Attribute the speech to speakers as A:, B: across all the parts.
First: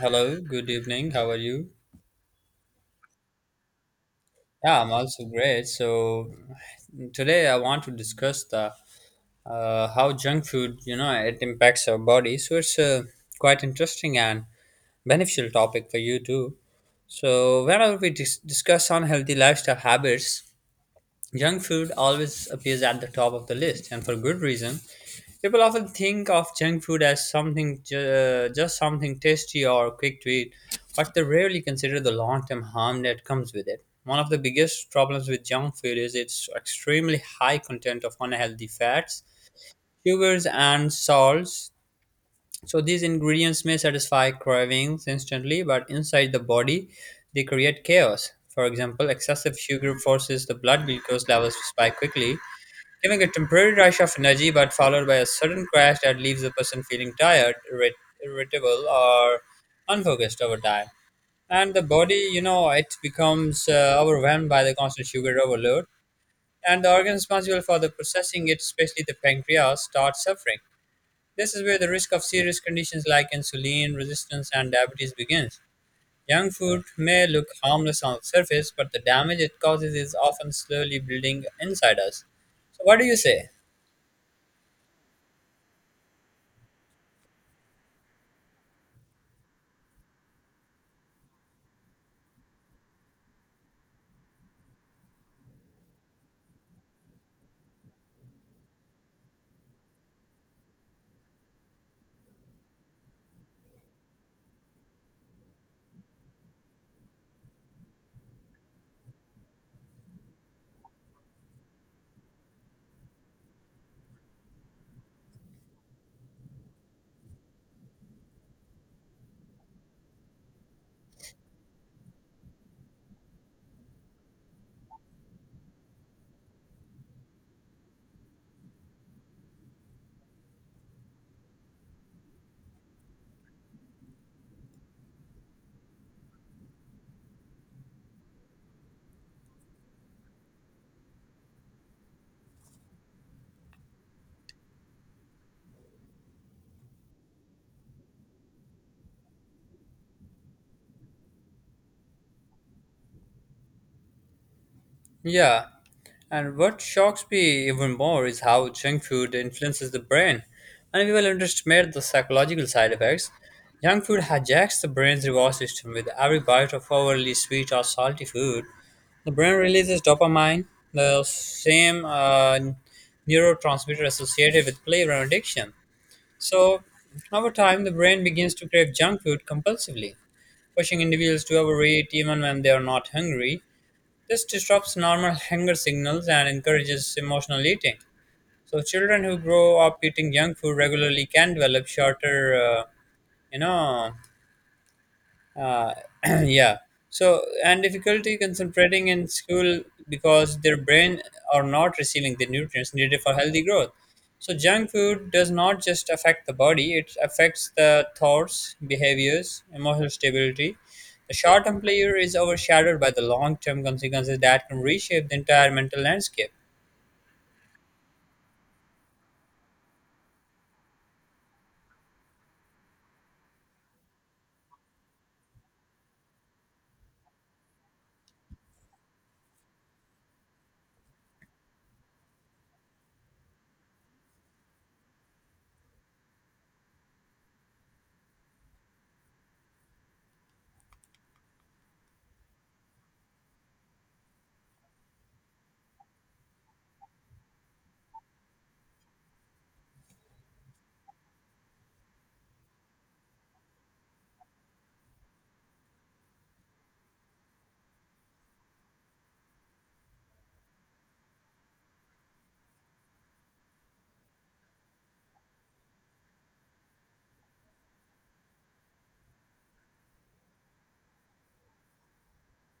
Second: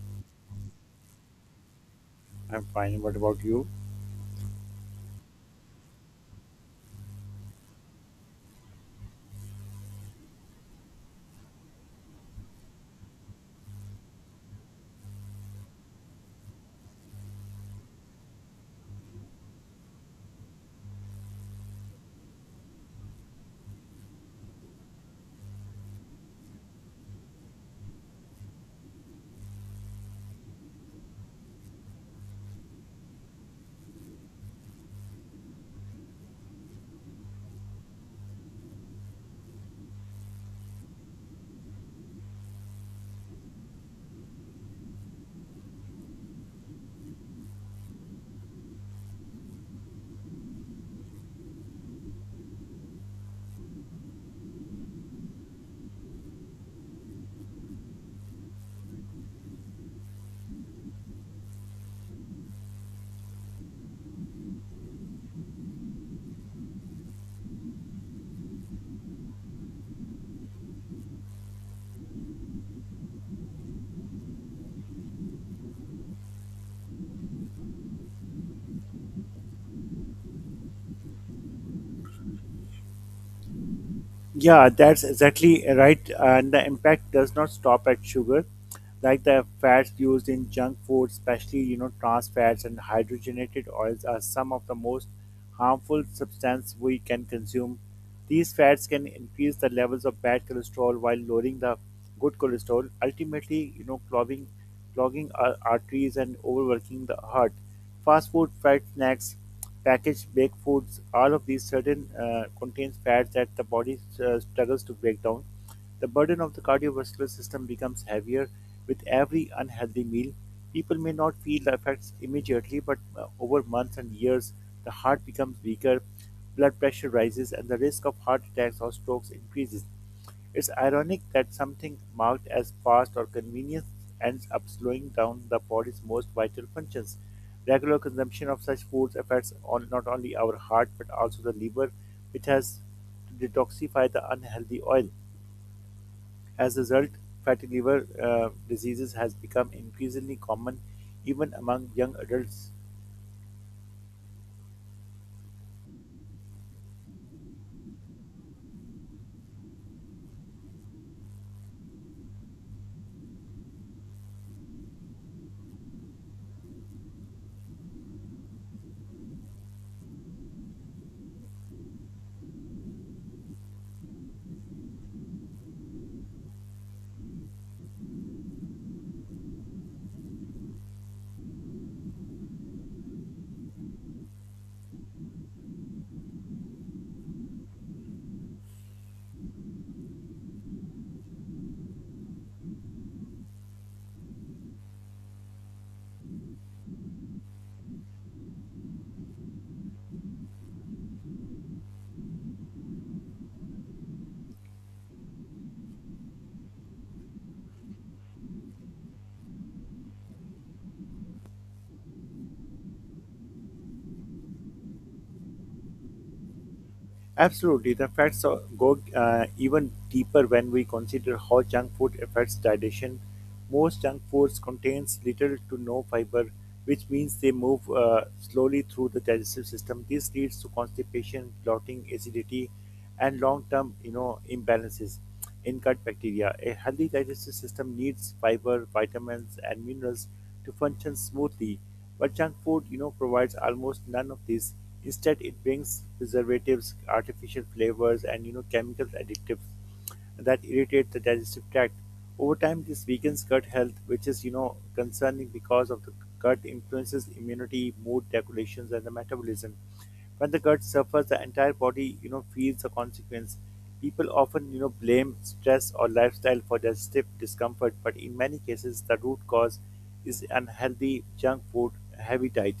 A: Hello, good evening. How are you?
B: I'm fine. What about you?
A: Yeah, I'm also great. So today I want to discuss the how junk food, you know, it impacts our body. So it's a quite interesting and beneficial topic for you too. So whenever we discuss unhealthy lifestyle habits, junk food always appears at the top of the list, and for good reason. People often think of junk food as something just something tasty or quick to eat, but they rarely consider the long-term harm that comes with it. One of the biggest problems with junk food is its extremely high content of unhealthy fats, sugars, and salts. So these ingredients may satisfy cravings instantly, but inside the body, they create chaos. For example, excessive sugar forces the blood glucose levels to spike quickly, giving a temporary rush of energy but followed by a sudden crash that leaves the person feeling tired, irritable, or unfocused over time. And the body, you know, it becomes overwhelmed by the constant sugar overload, and the organ responsible for the processing it, especially the pancreas, starts suffering. This is where the risk of serious conditions like insulin resistance and diabetes begins. Junk food may look harmless on the surface, but the damage it causes is often slowly building inside us. So, what do you say?
B: Yeah, that's exactly right. And the impact does not stop at sugar, like the fats used in junk food, especially trans fats and hydrogenated oils, are some of the most harmful substance we can consume. These fats can increase the levels of bad cholesterol while lowering the good cholesterol, ultimately, clogging, clogging our arteries and overworking the heart. Fast food, fried snacks, packaged baked foods, all of these certain contains fats that the body struggles to break down. The burden of the cardiovascular system becomes heavier with every unhealthy meal. People may not feel the effects immediately, but over months and years, the heart becomes weaker, blood pressure rises, and the risk of heart attacks or strokes increases. It's ironic that something marked as fast or convenience ends up slowing down the body's most vital functions. Regular consumption of such foods affects on not only our heart but also the liver, which has to detoxify the unhealthy oil. As a result, fatty liver diseases has become increasingly common even among young adults.
A: Yeah, and what shocks me even more is how junk food influences the brain. And people underestimate the psychological side effects. Junk food hijacks the brain's reward system with every bite of overly sweet or salty food. The brain releases dopamine, the same neurotransmitter associated with flavor and addiction. So, over time, the brain begins to crave junk food compulsively, pushing individuals to overeat even when they are not hungry. This disrupts normal hunger signals and encourages emotional eating. So children who grow up eating junk food regularly can develop you know, uh, yeah. So, and difficulty concentrating in school because their brain are not receiving the nutrients needed for healthy growth. So, junk food does not just affect the body, it affects the thoughts, behaviors, emotional stability. The short term pleasure is overshadowed by the long term consequences that can reshape the entire mental landscape.
B: Absolutely, go even deeper when we consider how junk food affects digestion. Most junk foods contains little to no fiber, which means they move slowly through the digestive system. This leads to constipation, bloating, acidity, and long-term, imbalances in gut bacteria. A healthy digestive system needs fiber, vitamins, and minerals to function smoothly. But junk food, provides almost none of these. Instead, it brings preservatives, artificial flavors, and chemical additives that irritate the digestive tract. Over time, this weakens gut health, which is concerning because of the gut influences immunity, mood regulations, and the metabolism. When the gut suffers, the entire body feels the consequence. People often blame stress or lifestyle for digestive discomfort, but in many cases, the root cause is unhealthy junk food, heavy diet.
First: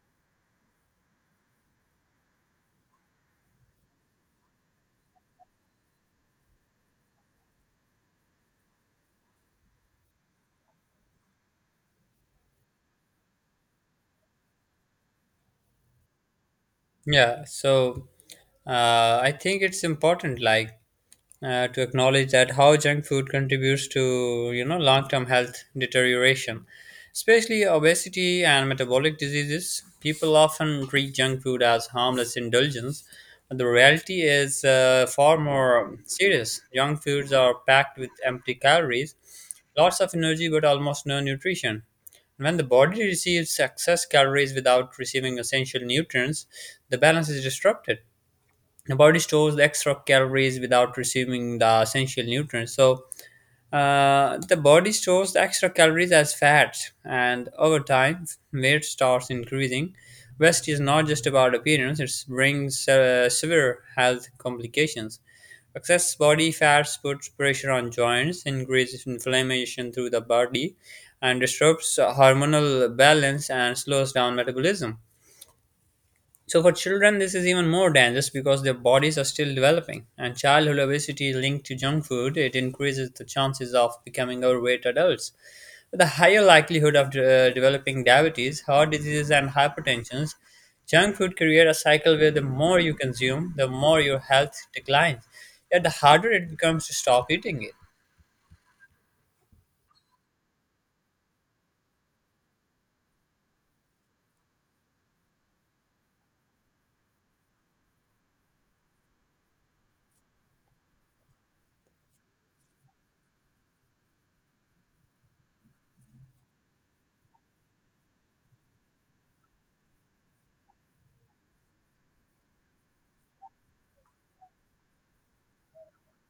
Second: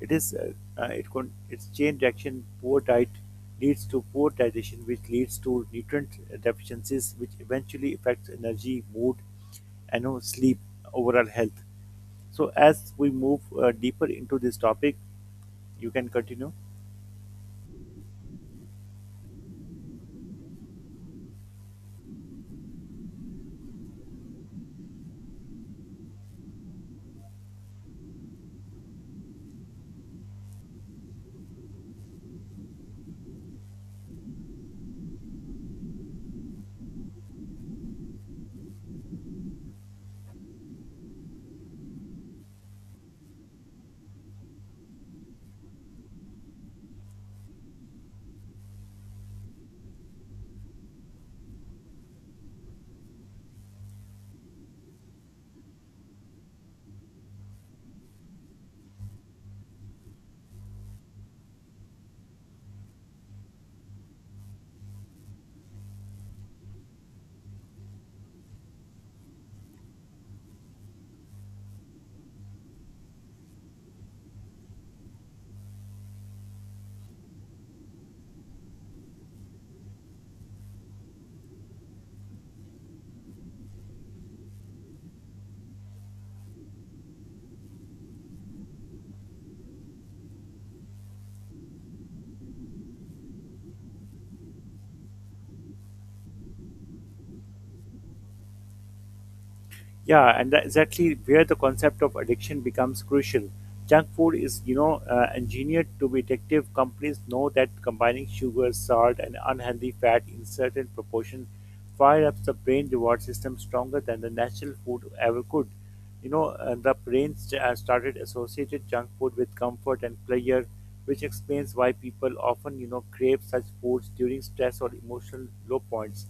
B: It is its chain reaction poor diet leads to poor digestion, which leads to nutrient deficiencies, which eventually affects energy, mood, and sleep, overall health. So as we move deeper into this topic, you can continue.
A: Yeah. So, I think it's important, like, to acknowledge that how junk food contributes to, you know, long-term health deterioration, especially obesity and metabolic diseases. People often treat junk food as harmless indulgence, but the reality is far more serious. Junk foods are packed with empty calories, lots of energy but almost no nutrition. When the body receives excess calories without receiving essential nutrients, the balance is disrupted. The body stores the extra calories without receiving the essential nutrients, so the body stores the extra calories as fat, and over time weight starts increasing. Waste is not just about appearance, it brings severe health complications. Excess body fats puts pressure on joints, increases inflammation through the body, and disrupts hormonal balance and slows down metabolism. So for children, this is even more dangerous because their bodies are still developing, and childhood obesity is linked to junk food. It increases the chances of becoming overweight adults, with a higher likelihood of developing diabetes, heart diseases, and hypertension. Junk food creates a cycle where the more you consume, the more your health declines, yet the harder it becomes to stop eating it.
B: Yeah, and that's exactly where the concept of addiction becomes crucial. Junk food is, engineered to be addictive. Companies know that combining sugar, salt, and unhealthy fat in certain proportion fire up the brain reward system stronger than the natural food ever could. The brain started associated junk food with comfort and pleasure, which explains why people often, crave such foods during stress or emotional low points.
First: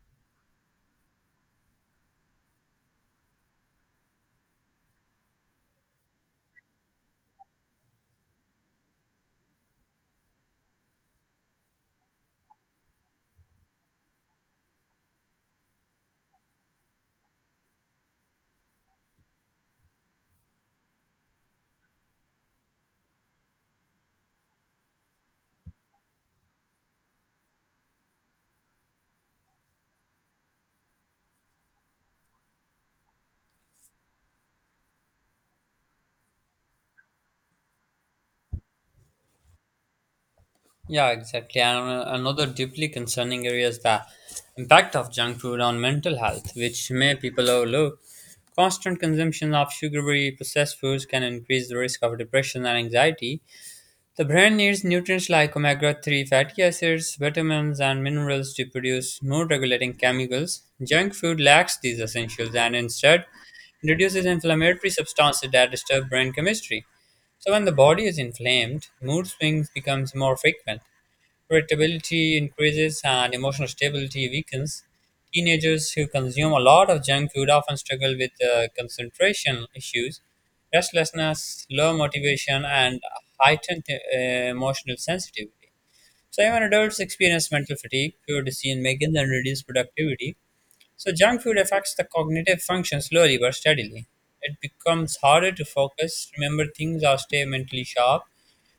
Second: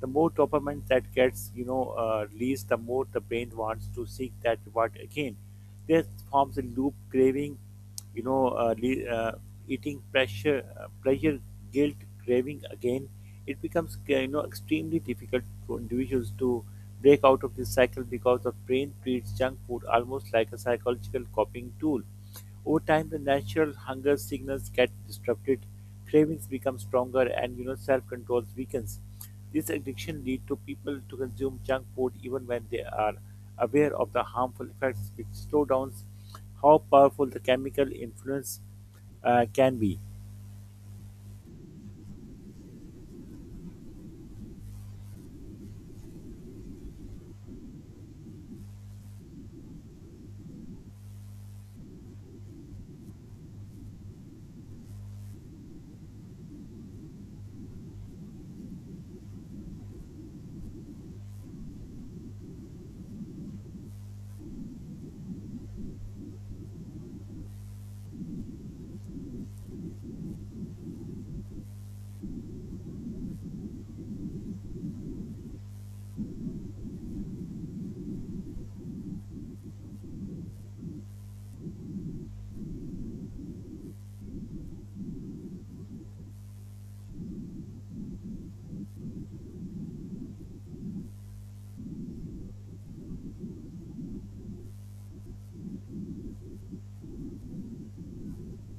B: The more dopamine that gets released, the more the brain wants to seek that reward again. This forms a loop: craving, you know uh, le- uh, eating, pressure, pleasure, guilt, craving again. It becomes extremely difficult for individuals to break out of this cycle because the brain treats junk food almost like a psychological coping tool. Over time, the natural hunger signals get disrupted, cravings become stronger, and self-control weakens. This addiction leads to people to consume junk food even when they are aware of the harmful effects, which slow down how powerful the chemical influence can be.
A: Yeah, exactly. And another deeply concerning area is the impact of junk food on mental health, which many people overlook. Constant consumption of sugary processed foods can increase the risk of depression and anxiety. The brain needs nutrients like omega 3 fatty acids, vitamins, and minerals to produce mood regulating chemicals. Junk food lacks these essentials and instead reduces inflammatory substances that disturb brain chemistry. So when the body is inflamed, mood swings becomes more frequent. Irritability increases and emotional stability weakens. Teenagers who consume a lot of junk food often struggle with concentration issues, restlessness, low motivation, and heightened emotional sensitivity. So, even adults experience mental fatigue, poor decision making, and reduced productivity. So, junk food affects the cognitive function slowly but steadily. It becomes harder to focus, remember things, or stay mentally sharp.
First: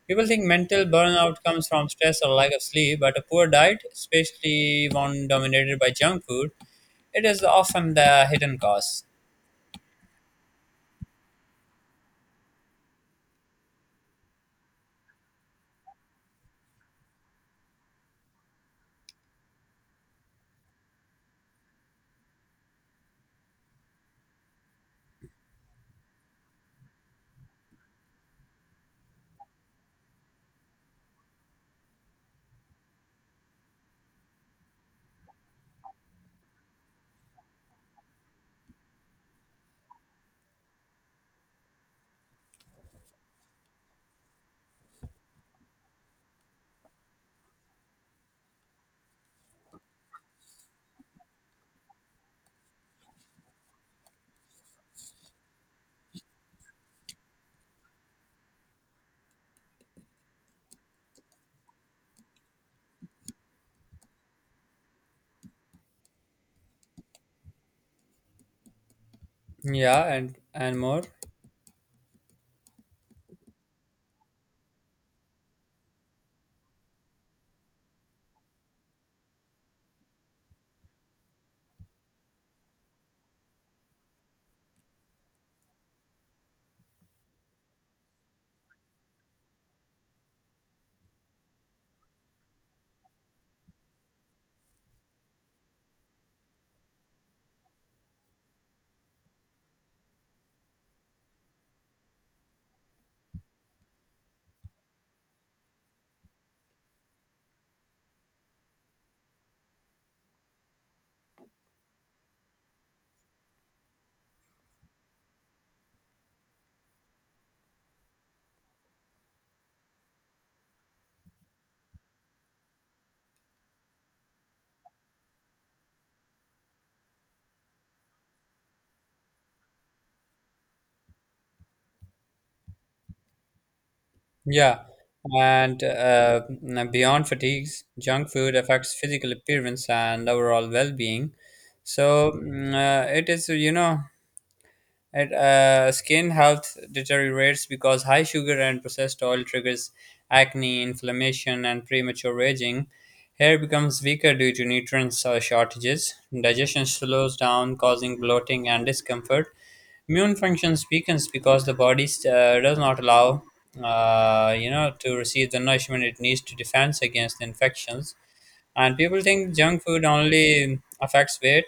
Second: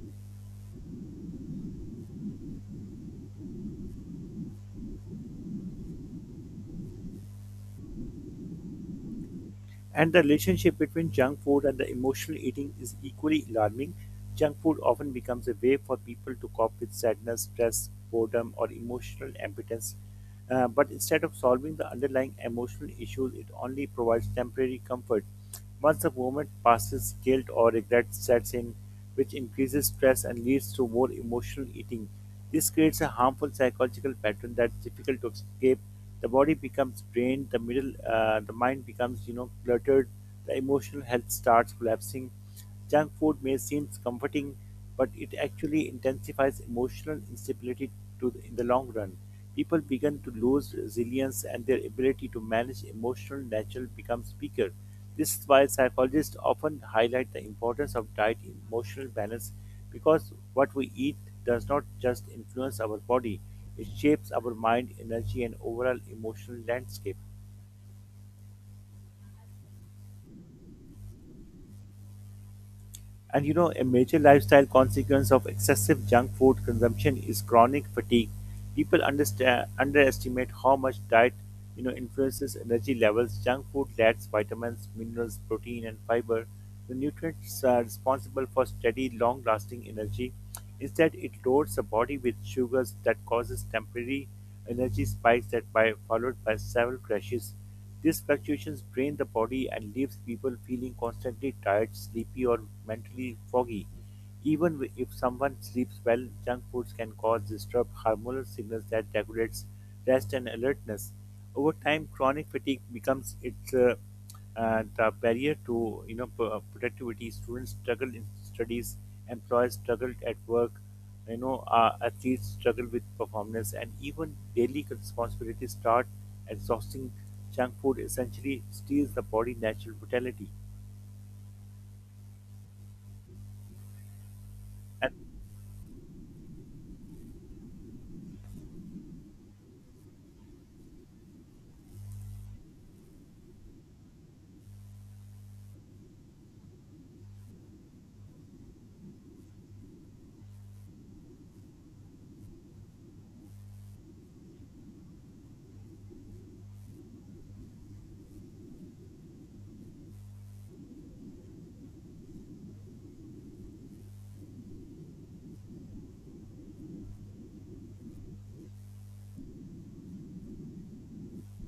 A: People think mental burnout comes from stress or lack of sleep, but a poor diet, especially one dominated by junk food, it is often the hidden cause.
B: And the relationship between junk food and the emotional eating is equally alarming. Junk food often becomes a way for people to cope with sadness, stress, boredom, or emotional impotence. But instead of solving the underlying emotional issues, it only provides temporary comfort. Once a moment passes, guilt or regret sets in, which increases stress and leads to more emotional eating. This creates a harmful psychological pattern that's difficult to escape. The body becomes drained, the mind becomes, cluttered. The emotional health starts collapsing. Junk food may seem comforting, but it actually intensifies emotional instability to the, in the long run. People begin to lose resilience and their ability to manage emotional natural becomes weaker. This is why psychologists often highlight the importance of diet in emotional balance because what we eat does not just influence our body, it shapes our mind, energy, and overall emotional landscape.
A: Yeah, and more.
B: And a major lifestyle consequence of excessive junk food consumption is chronic fatigue. People underestimate how much diet, influences energy levels. Junk food lacks vitamins, minerals, protein, and fiber, the nutrients are responsible for steady, long-lasting energy. Instead, it loads the body with sugars that causes temporary energy spikes that by followed by several crashes. These fluctuations drain the body and leaves people feeling constantly tired, sleepy, or mentally foggy. Even if someone sleeps well, junk foods can cause disturbed hormonal signals that regulates rest and alertness. Over time, chronic fatigue becomes its the barrier to productivity. Students struggle in studies, employers struggle at work, athletes struggle with performance, and even daily responsibilities start exhausting. Junk food essentially steals the body natural vitality.
A: Yeah,
B: and
A: and beyond fatigues, junk food affects physical appearance and overall well-being. So it is, you know, and skin health deteriorates because high sugar and processed oil triggers acne, inflammation, and premature aging. Hair becomes weaker due to nutrients shortages. Digestion slows down, causing bloating and discomfort. Immune functions weakens because the body does not allow, you know, to receive the nourishment it needs to defense against infections. And people think junk food only affects weight,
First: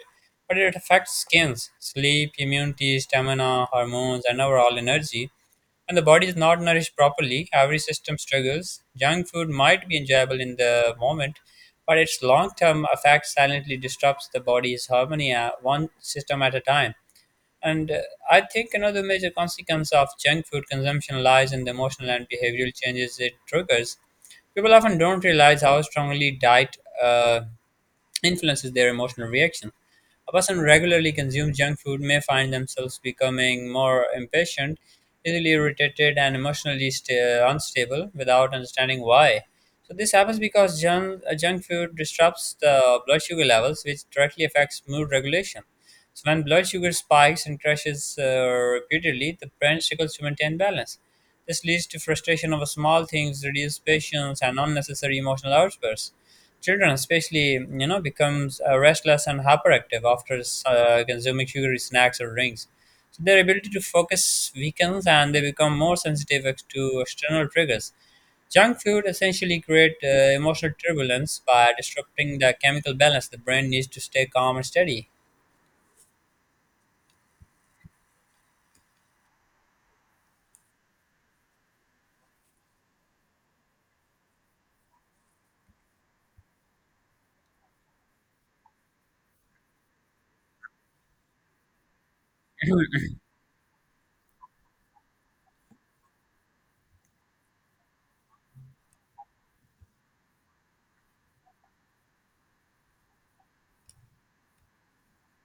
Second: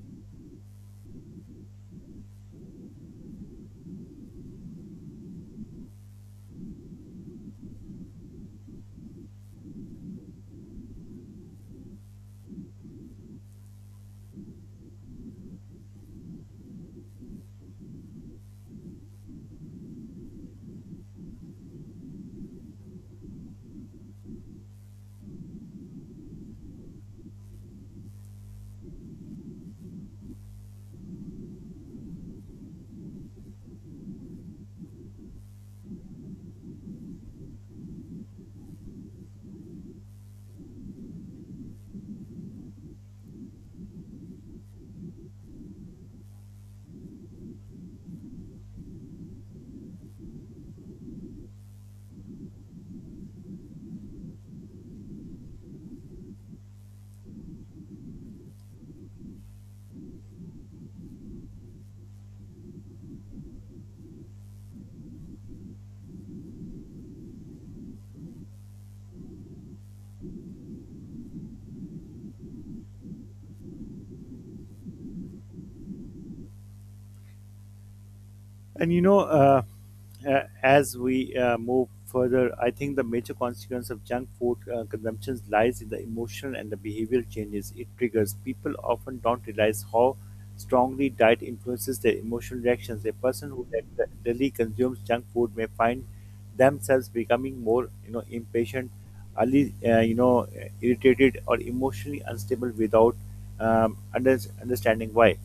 A: but it affects skins, sleep, immunity, stamina, hormones, and overall energy. When the body is not nourished properly, every system struggles. Junk food might be enjoyable in the moment, but its long term effect silently disrupts the body's harmony one system at a time. And I think another major consequence of junk food consumption lies in the emotional and behavioral changes it triggers. People often don't realize how strongly diet influences their emotional reaction. A person who regularly consumes junk food may find themselves becoming more impatient, easily irritated, and emotionally sta unstable without understanding why. So this happens because junk food disrupts the blood sugar levels, which directly affects mood regulation. So when blood sugar spikes and crashes repeatedly, the brain struggles to maintain balance. This leads to frustration over small things, reduced patience, and unnecessary emotional outbursts. Children, especially, you know, becomes restless and hyperactive after consuming sugary snacks or drinks. So their ability to focus weakens, and they become more sensitive to external triggers. Junk food essentially create emotional turbulence by disrupting the chemical balance the brain needs to stay calm and steady.
B: And as we move further, I think the major consequence of junk food consumption lies in the emotional and the behavioral changes it triggers. People often don't realize how strongly diet influences their emotional reactions. A person who regularly consumes junk food may find themselves becoming more, impatient, early, uh, you know, irritated, or emotionally unstable without understanding why.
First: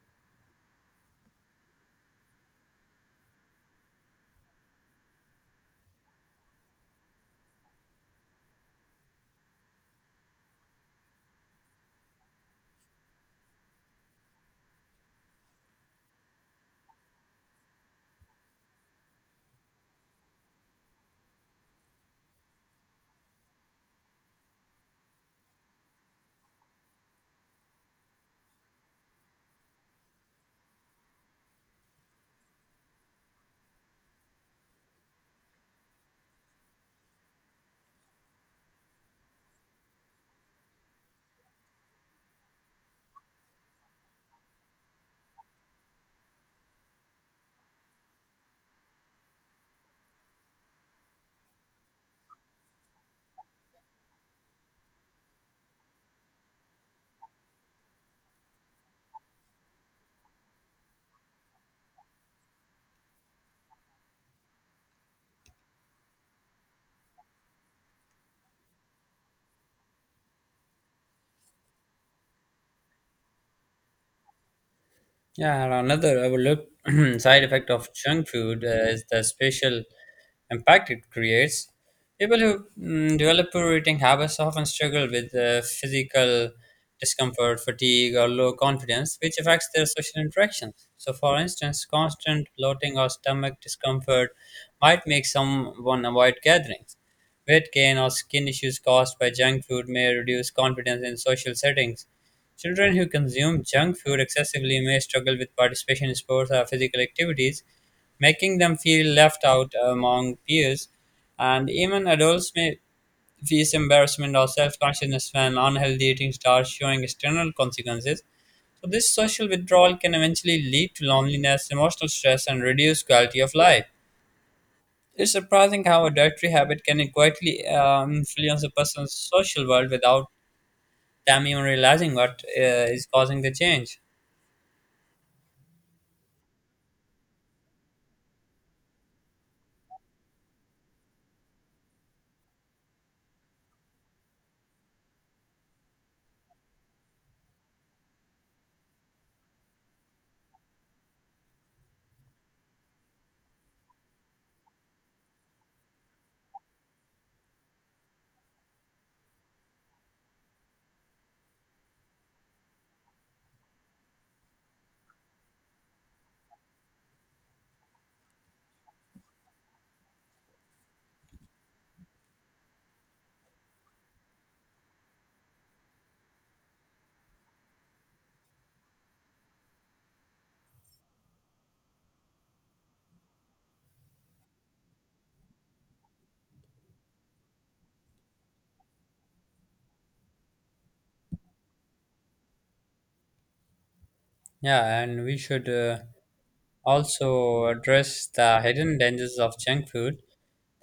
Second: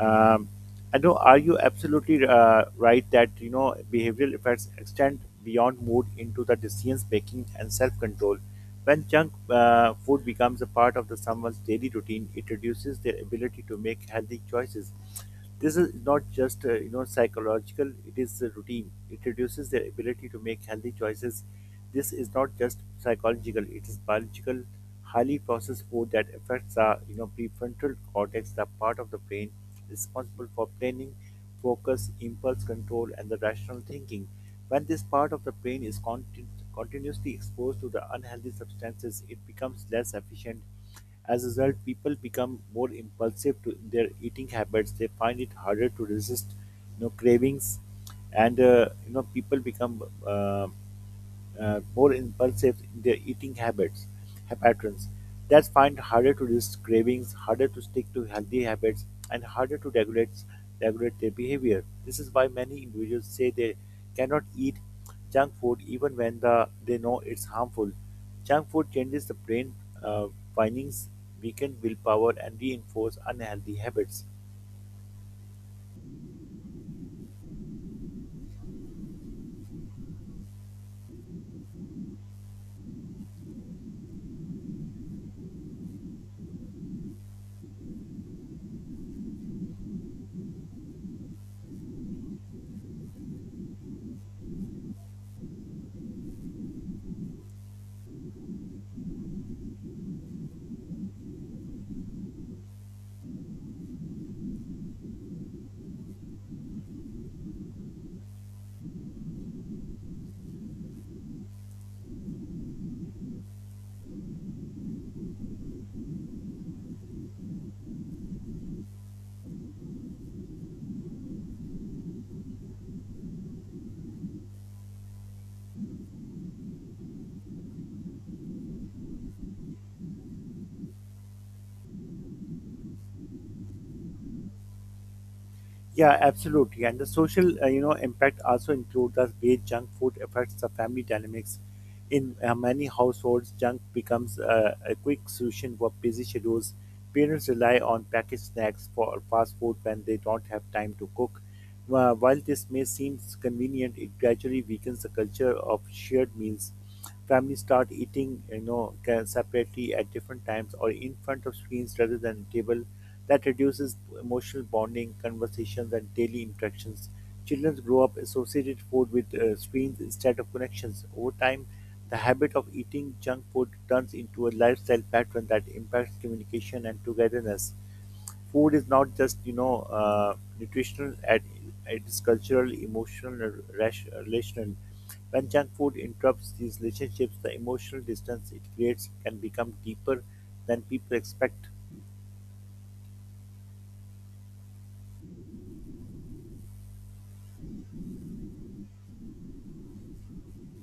B: Um, I know, are you absolutely right that behavioral effects extend beyond mood into the decisions making and self control? When junk food becomes a part of the someone's daily routine, it reduces their ability to make healthy choices. This is not just psychological; it is a routine. It reduces their ability to make healthy choices. This is not just psychological; it is biological. Highly processed food that affects our, prefrontal cortex, the part of the brain responsible for planning, focus, impulse control, and the rational thinking. When this part of the brain is continuously exposed to the unhealthy substances, it becomes less efficient. As a result, people become more impulsive to in their eating habits. They find it harder to resist, cravings, and people become more impulsive in their patterns. That's find harder to resist cravings, harder to stick to healthy habits, and harder to regulate their behavior. This is why many individuals say they cannot eat junk food even when they know it's harmful. Junk food changes the brain uh, findings, weaken willpower, and reinforce unhealthy habits.
A: Yeah, and another overlooked side effect of junk food is the spatial impact it creates. People who develop poor eating habits often struggle with physical discomfort, fatigue, or low confidence, which affects their social interactions. So, for instance, constant bloating or stomach discomfort might make someone avoid gatherings. Weight gain or skin issues caused by junk food may reduce confidence in social settings. Children who consume junk food excessively may struggle with participation in sports or physical activities, making them feel left out among peers. And even adults may face embarrassment or self consciousness when unhealthy eating starts showing external consequences. So, this social withdrawal can eventually lead to loneliness, emotional stress, and reduced quality of life. It's surprising how a dietary habit can quietly influence a person's social world without them even realizing what is causing the change.
B: Yeah, absolutely. And the social, impact also include the way junk food affects the family dynamics. In many households, junk becomes a quick solution for busy schedules. Parents rely on packaged snacks for fast food when they don't have time to cook. While this may seem convenient, it gradually weakens the culture of shared meals. Families start eating, separately at different times or in front of screens rather than table. That reduces emotional bonding, conversations, and daily interactions. Children grow up associated food with screens instead of connections. Over time, the habit of eating junk food turns into a lifestyle pattern that impacts communication and togetherness. Food is not just uh, nutritional at it's cultural, emotional, and relational. When junk food interrupts these relationships, the emotional distance it creates can become deeper than people expect.
A: Yeah, and we should also address the hidden dangers of junk food,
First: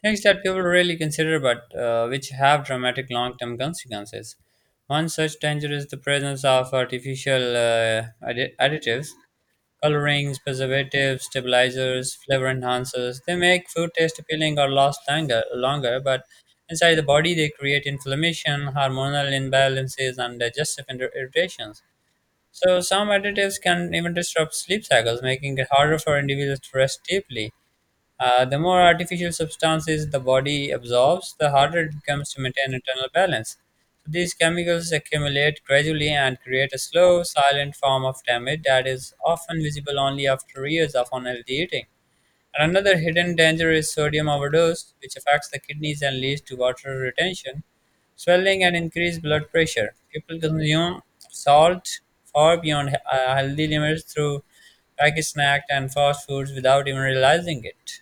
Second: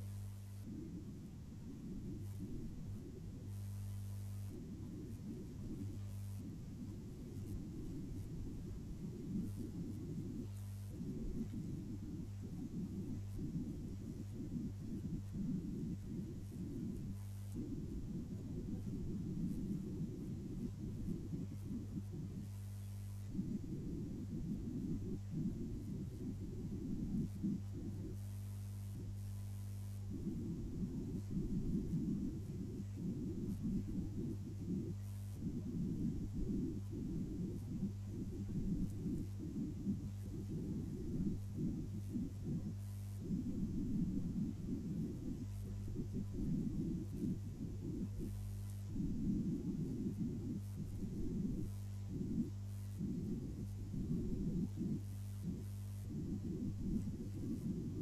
A: things that people really consider but which have dramatic long term consequences. One such danger is the presence of artificial additives, colorings, preservatives, stabilizers, flavor enhancers. They make food taste appealing or last longer, but inside the body they create inflammation, hormonal imbalances, and digestive irritations. So some additives can even disrupt sleep cycles, making it harder for individuals to rest deeply. The more artificial substances the body absorbs, the harder it becomes to maintain internal balance. These chemicals accumulate gradually and create a slow, silent form of damage that is often visible only after years of unhealthy eating. And another hidden danger is sodium overdose, which affects the kidneys and leads to water retention, swelling, and increased blood pressure. People consume salt far beyond healthy limits through packaged snacks and fast foods without even realizing it.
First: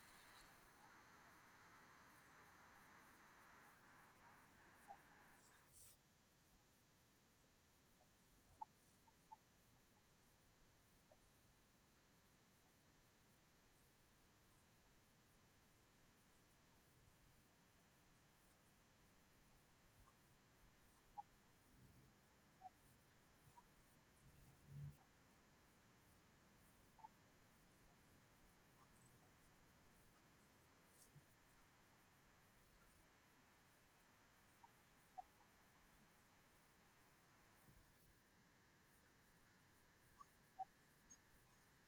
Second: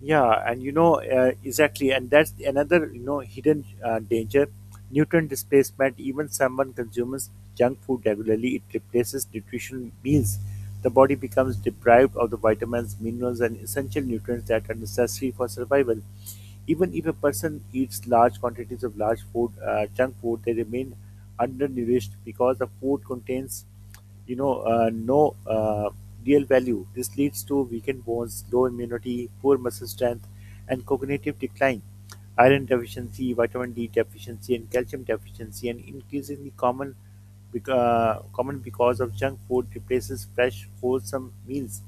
B: Yeah, and exactly, and that's another hidden danger, nutrient displacement. Even someone consumes junk food regularly, it replaces nutritional meals. The body becomes deprived of the vitamins, minerals, and essential nutrients that are necessary for survival. Even if a person eats large quantities of junk food, they remain undernourished because the food contains no real value. This leads to weakened bones, low immunity, poor muscle strength, and cognitive decline. Iron deficiency, vitamin D deficiency, and calcium deficiency, and increasingly common, common because of junk food replaces fresh, wholesome meals.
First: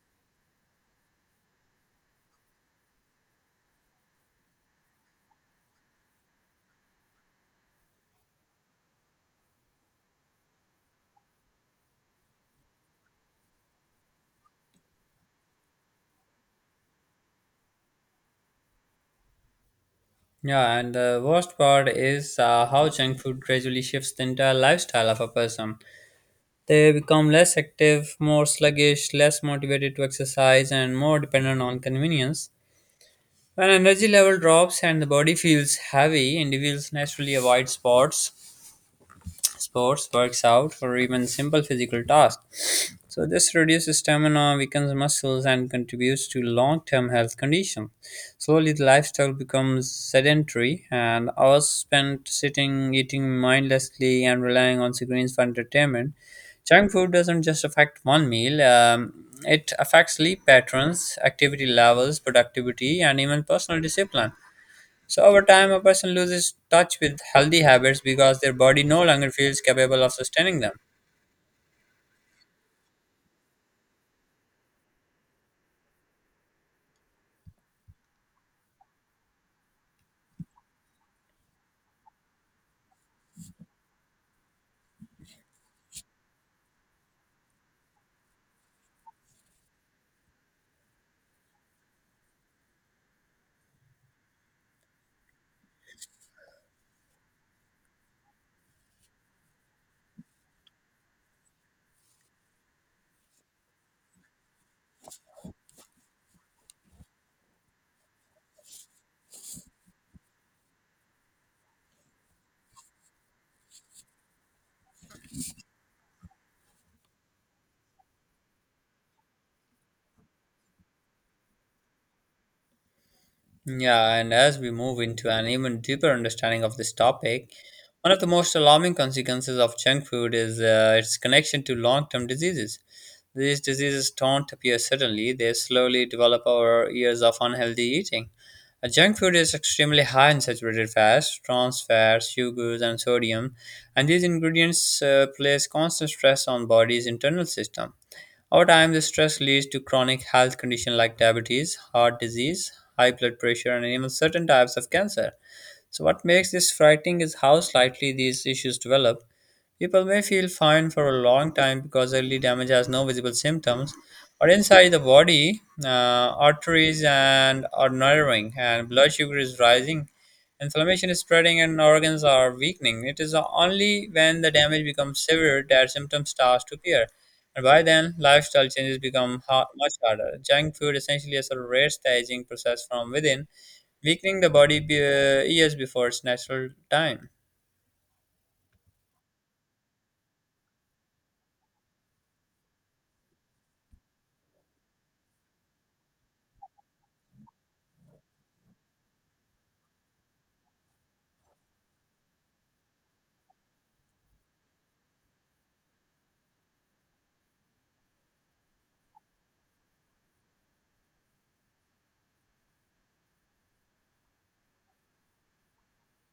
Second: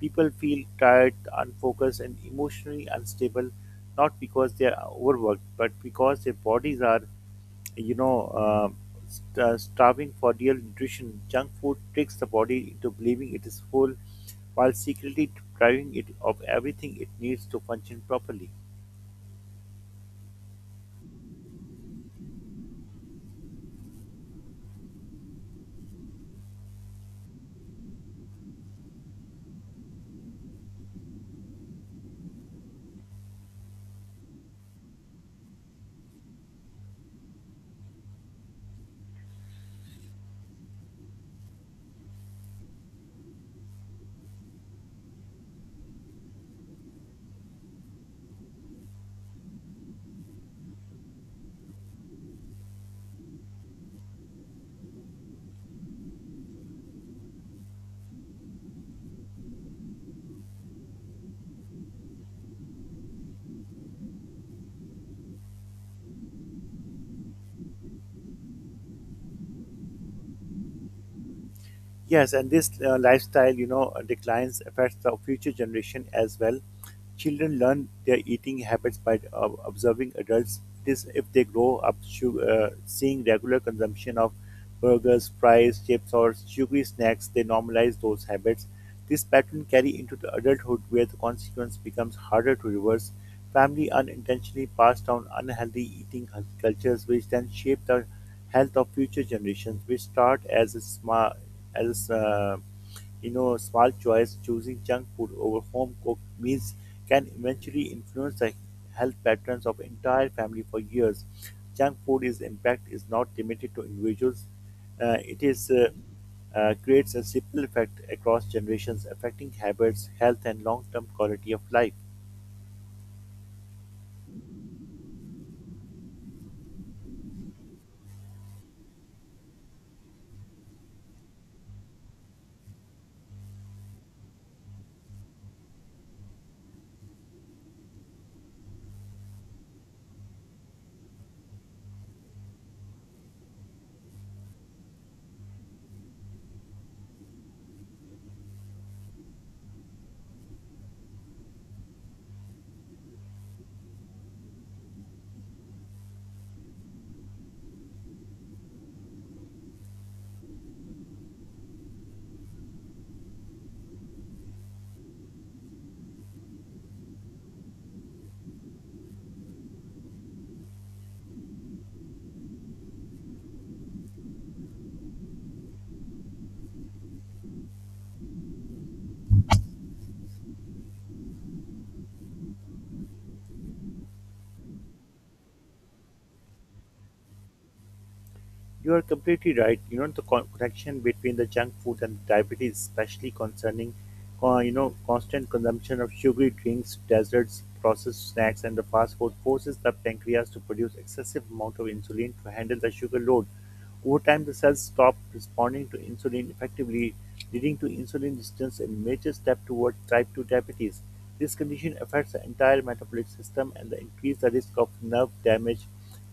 B: People feel tired, unfocused, and emotionally unstable, not because they are overworked, but because their bodies are you know, uh, starving for real nutrition. Junk food tricks the body into believing it is full while secretly depriving it of everything it needs to function properly.
A: Yeah, and the worst part is how junk food gradually shifts the entire lifestyle of a person. They become less active, more sluggish, less motivated to exercise, and more dependent on convenience. When energy level drops and the body feels heavy, individuals naturally avoid sports, works out, or even simple physical tasks. So this reduces stamina, weakens muscles, and contributes to long-term health conditions. Slowly, the lifestyle becomes sedentary, and hours spent sitting, eating mindlessly, and relying on screens for entertainment. Junk food doesn't just affect one meal; it affects sleep patterns, activity levels, productivity, and even personal discipline. So over time, a person loses touch with healthy habits because their body no longer feels capable of sustaining them.
B: Yes, and this lifestyle, declines affects the future generation as well. Children learn their eating habits by observing adults. This, if they grow up seeing regular consumption of burgers, fries, chips, or sugary snacks, they normalize those habits. This pattern carry into the adulthood, where the consequence becomes harder to reverse. Family unintentionally pass down unhealthy eating cultures, which then shape the health of future generations, which start as a small as small choice choosing junk food over home cooked meals can eventually influence the health patterns of entire family for years. Junk food is impact is not limited to individuals. Uh, it is uh, uh, creates a simple effect across generations affecting habits, health, and long-term quality of life.
A: Yeah, and as we move into an even deeper understanding of this topic, one of the most alarming consequences of junk food is its connection to long term diseases. These diseases don't appear suddenly, they slowly develop over years of unhealthy eating. Junk food is extremely high in saturated fats, trans fats, sugars, and sodium, and these ingredients place constant stress on body's internal system. Over time, this stress leads to chronic health conditions like diabetes, heart disease, high blood pressure, and even certain types of cancer. So, what makes this frightening is how slightly these issues develop. People may feel fine for a long time because early damage has no visible symptoms, but inside the body, arteries and are narrowing, and blood sugar is rising, inflammation is spreading, and organs are weakening. It is only when the damage becomes severe that symptoms start to appear. And by then, lifestyle changes become much harder. Junk food essentially accelerates the aging process from within weakening the body years before its natural time.
B: You are completely right. You know the connection between the junk food and diabetes, especially concerning, constant consumption of sugary drinks, desserts, processed snacks, and the fast food, forces the pancreas to produce excessive amount of insulin to handle the sugar load. Over time, the cells stop responding to insulin effectively, leading to insulin resistance and major step toward type 2 diabetes. This condition affects the entire metabolic system and increases the risk of nerve damage,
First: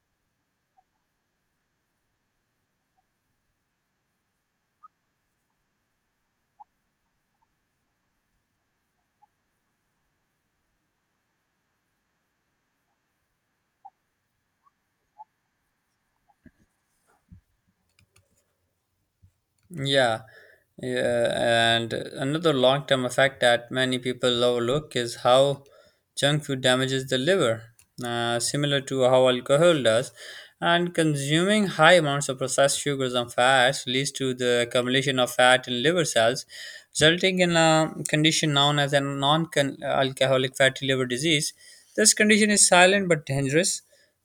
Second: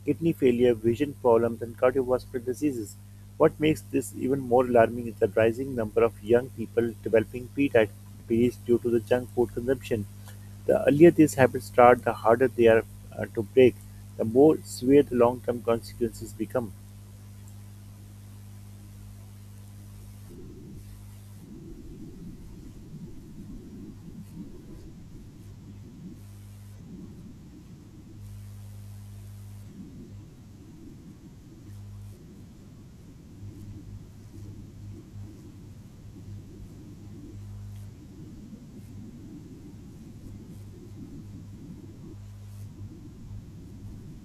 B: kidney failure, vision problems, and cardiovascular diseases. What makes this even more alarming is the rising number of young people developing pre-diabetes due to the junk food consumption. The earlier these habits start, the harder they are to break, the more severe the long term consequences become.
A: Yeah, yeah, and another long term effect that many people overlook is how junk food damages the liver, similar to how alcohol does. And consuming high amounts of processed sugars and fats leads to the accumulation of fat in liver cells, resulting in a condition known as a non alcoholic fatty liver disease. This condition is silent but dangerous.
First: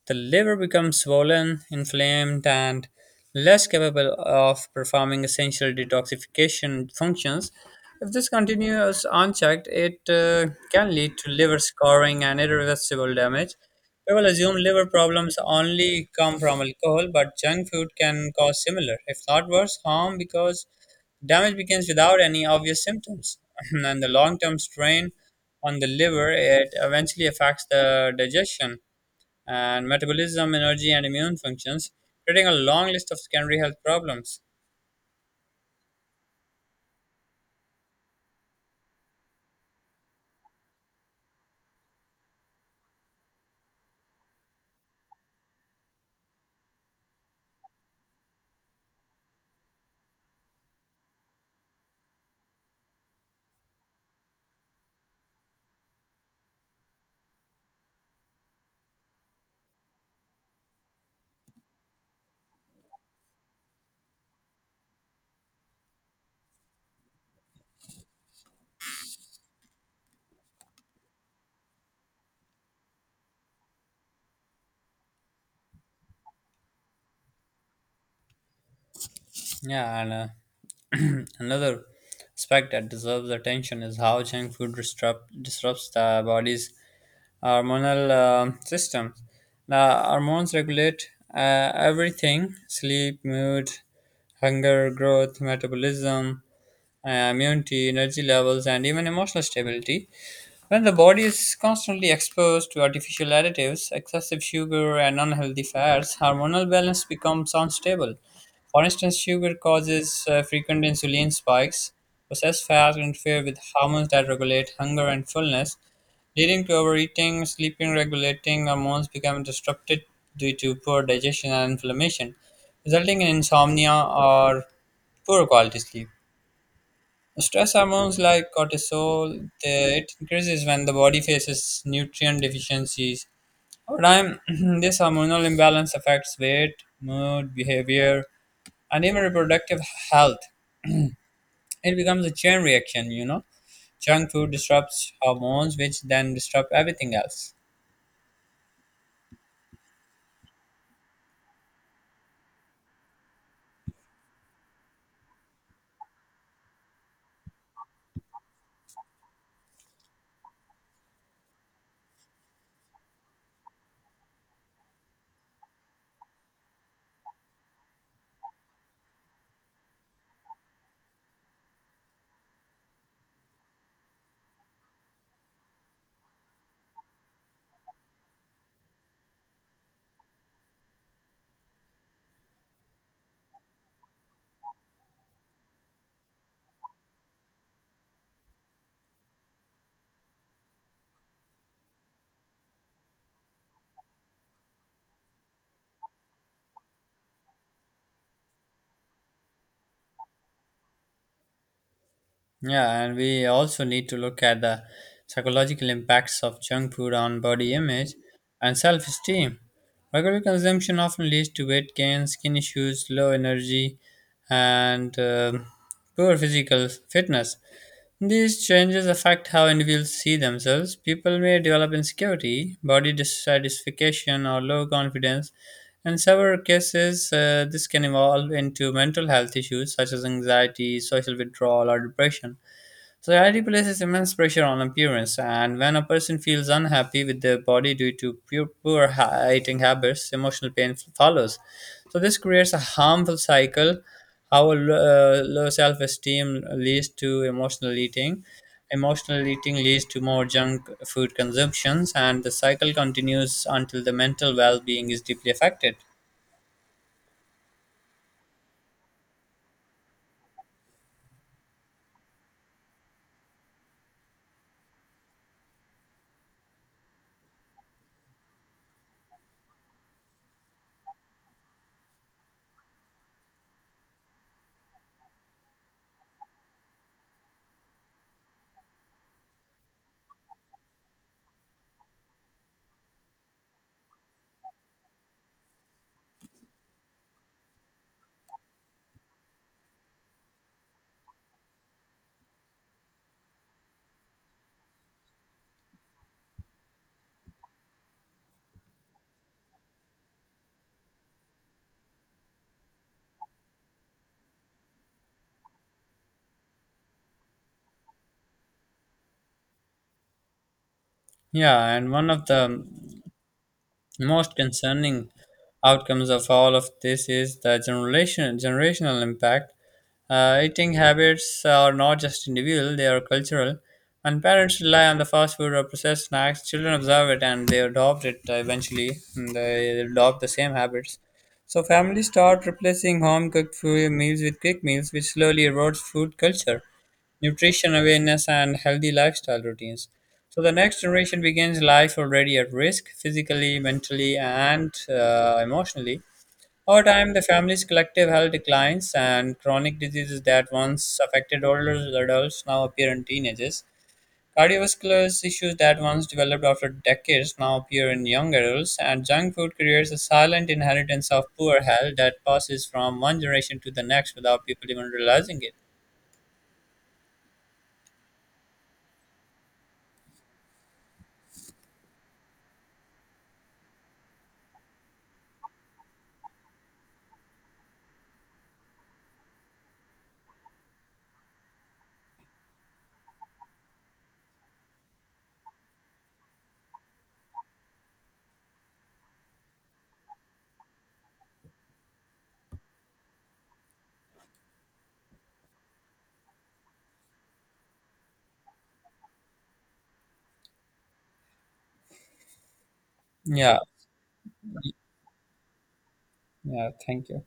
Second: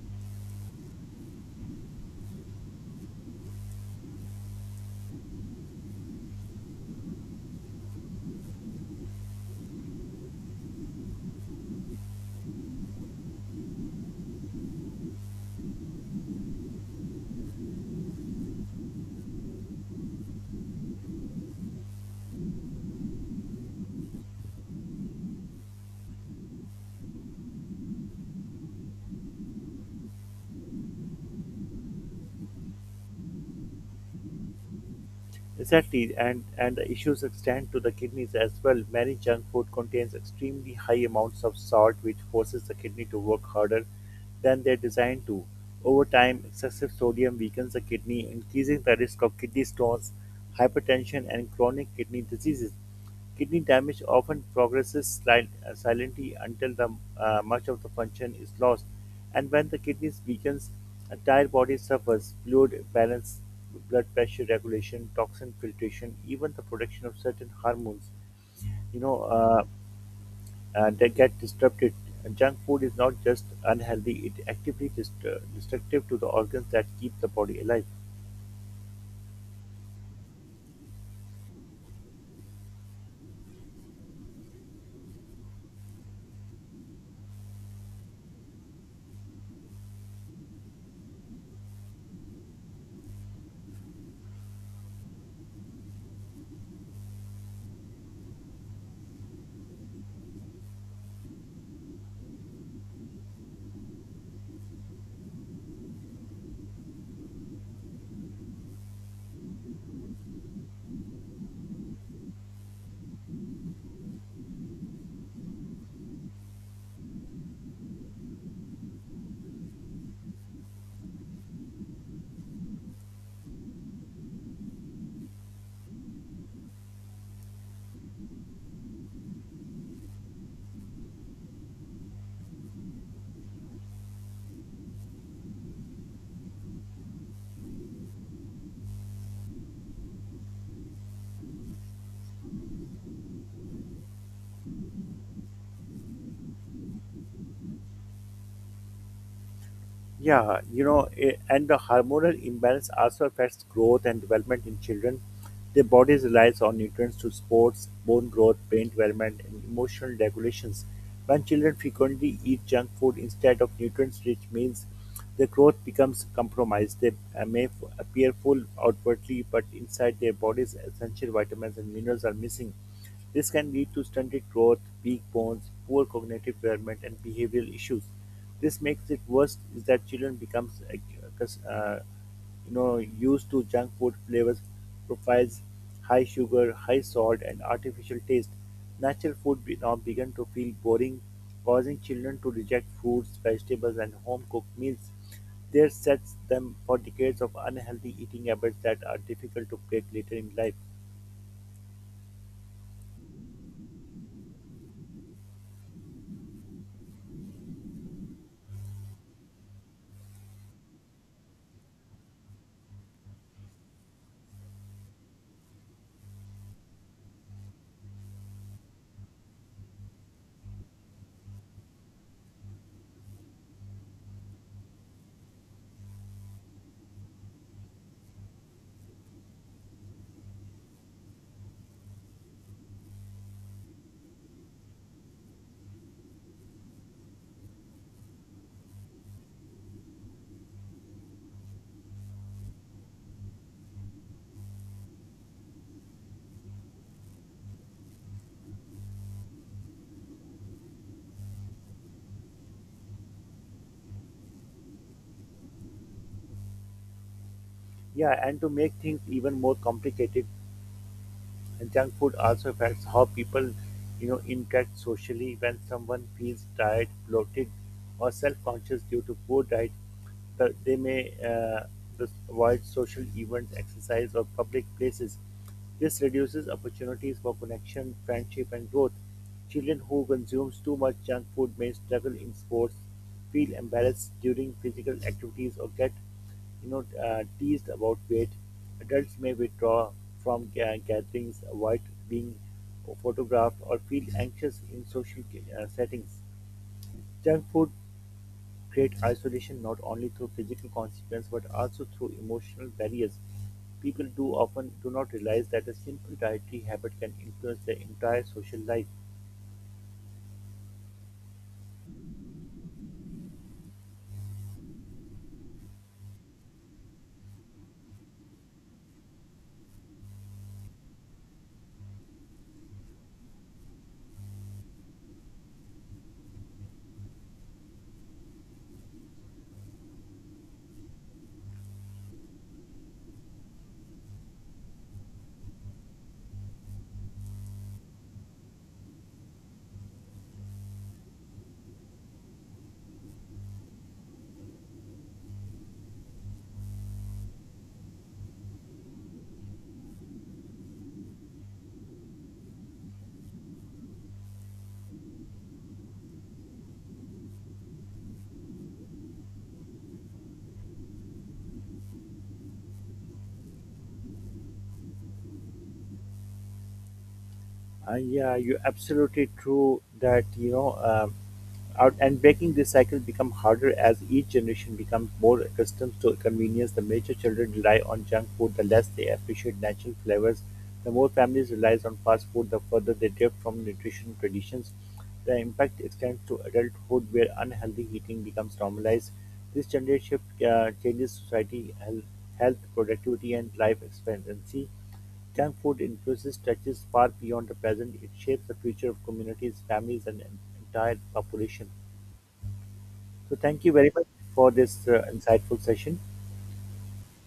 A: The liver becomes swollen, inflamed, and less capable of performing essential detoxification functions. If this continues unchecked, it can lead to liver scarring and irreversible damage. People assume liver problems only come from alcohol, but junk food can cause similar, if not worse, harm because damage begins without any obvious symptoms. And the long term strain on the liver, it eventually affects the digestion and metabolism, energy, and immune functions, creating a long list of secondary health problems.
B: Exactly, and the issues extend to the kidneys as well. Many junk food contains extremely high amounts of salt, which forces the kidney to work harder than they're designed to. Over time, excessive sodium weakens the kidney, increasing the risk of kidney stones, hypertension, and chronic kidney diseases. Kidney damage often progresses silently until much of the function is lost, and when the kidneys weakens, entire body suffers. Fluid balance, blood pressure regulation, toxin filtration, even the production of certain hormones, you know, uh, they get disrupted. And junk food is not just unhealthy; it actively destructive to the organs that keep the body alive.
A: Yeah, and another aspect that deserves attention is how junk food disrupts the body's hormonal system. The hormones regulate everything sleep, mood, hunger, growth, metabolism, immunity, energy levels, and even emotional stability. When the body is constantly exposed to artificial additives, excessive sugar, and unhealthy fats, hormonal balance becomes unstable. For instance, sugar causes frequent insulin spikes. Processed fats interfere with hormones that regulate hunger and fullness leading to overeating, sleeping regulating hormones become disrupted due to poor digestion and inflammation, resulting in insomnia or poor quality sleep. Stress hormones like cortisol, it increases when the body faces nutrient deficiencies. Over time, this hormonal imbalance affects weight, mood, behavior, and even reproductive health. It becomes a chain reaction, you know. Junk food disrupts hormones, which then disrupt everything else.
B: Yeah, you know, and the hormonal imbalance also affects growth and development in children. Their bodies relies on nutrients to sports, bone growth, brain development, and emotional regulations. When children frequently eat junk food instead of nutrients-rich meals, their growth becomes compromised. They appear full outwardly, but inside their bodies, essential vitamins and minerals are missing. This can lead to stunted growth, weak bones, poor cognitive development, and behavioral issues. This makes it worse is that children becomes uh, used to junk food flavors profiles, high sugar, high salt, and artificial taste. Now began to feel boring, causing children to reject fruits, vegetables, and home cooked meals. This sets them for decades of unhealthy eating habits that are difficult to break later in life.
A: Yeah, and we also need to look at the psychological impacts of junk food on body image and self esteem. Regular consumption often leads to weight gain, skin issues, low energy, and poor physical fitness. These changes affect how individuals see themselves. People may develop insecurity, body dissatisfaction, or low confidence. In several cases, this can evolve into mental health issues such as anxiety, social withdrawal, or depression. Society places immense pressure on appearance, and when a person feels unhappy with their body due to poor eating habits, emotional pain follows. So, this creates a harmful cycle. How a low self esteem leads to emotional eating leads to more junk food consumptions, and the cycle continues until the mental well being is deeply affected.
B: Yeah, and to make things even more complicated, junk food also affects how people, you know, interact socially. When someone feels tired, bloated, or self-conscious due to poor diet, they may thus avoid social events, exercise, or public places. This reduces opportunities for connection, friendship, and growth. Children who consume too much junk food may struggle in sports, feel embarrassed during physical activities, or get teased about weight. Adults may withdraw from gatherings, avoid being photographed, or feel anxious in social settings. Junk food creates isolation not only through physical consequence but also through emotional barriers. People do often do not realize that a simple dietary habit can influence their entire social life.
A: Yeah, and one of the most concerning outcomes of all of this is the generational impact. Eating habits are not just individual, they are cultural. When parents rely on the fast food or processed snacks, children observe it and they adopt it eventually. And they adopt the same habits. So families start replacing home cooked food meals with quick meals, which slowly erodes food culture nutrition awareness, and healthy lifestyle routines. So the next generation begins life already at risk, physically, mentally, and emotionally. Over time, the family's collective health declines, and chronic diseases that once affected older adults now appear in teenagers. Cardiovascular issues that once developed after decades now appear in young adults, and junk food creates a silent inheritance of poor health that passes from one generation to the next without people even realizing it.
B: Yeah, you're absolutely true that you know, out and breaking this cycle become harder as each generation becomes more accustomed to convenience. The major children rely on junk food, the less they appreciate natural flavors. The more families relies on fast food, the further they drift from nutrition traditions. The impact extends to adulthood, where unhealthy eating becomes normalized. This gender shift changes society, health, productivity, and life expectancy. Junk food influence stretches far beyond the present. It shapes the future of communities, families, and entire population. So,
A: Yeah,
B: thank you very much for this insightful session.
A: yeah, thank you.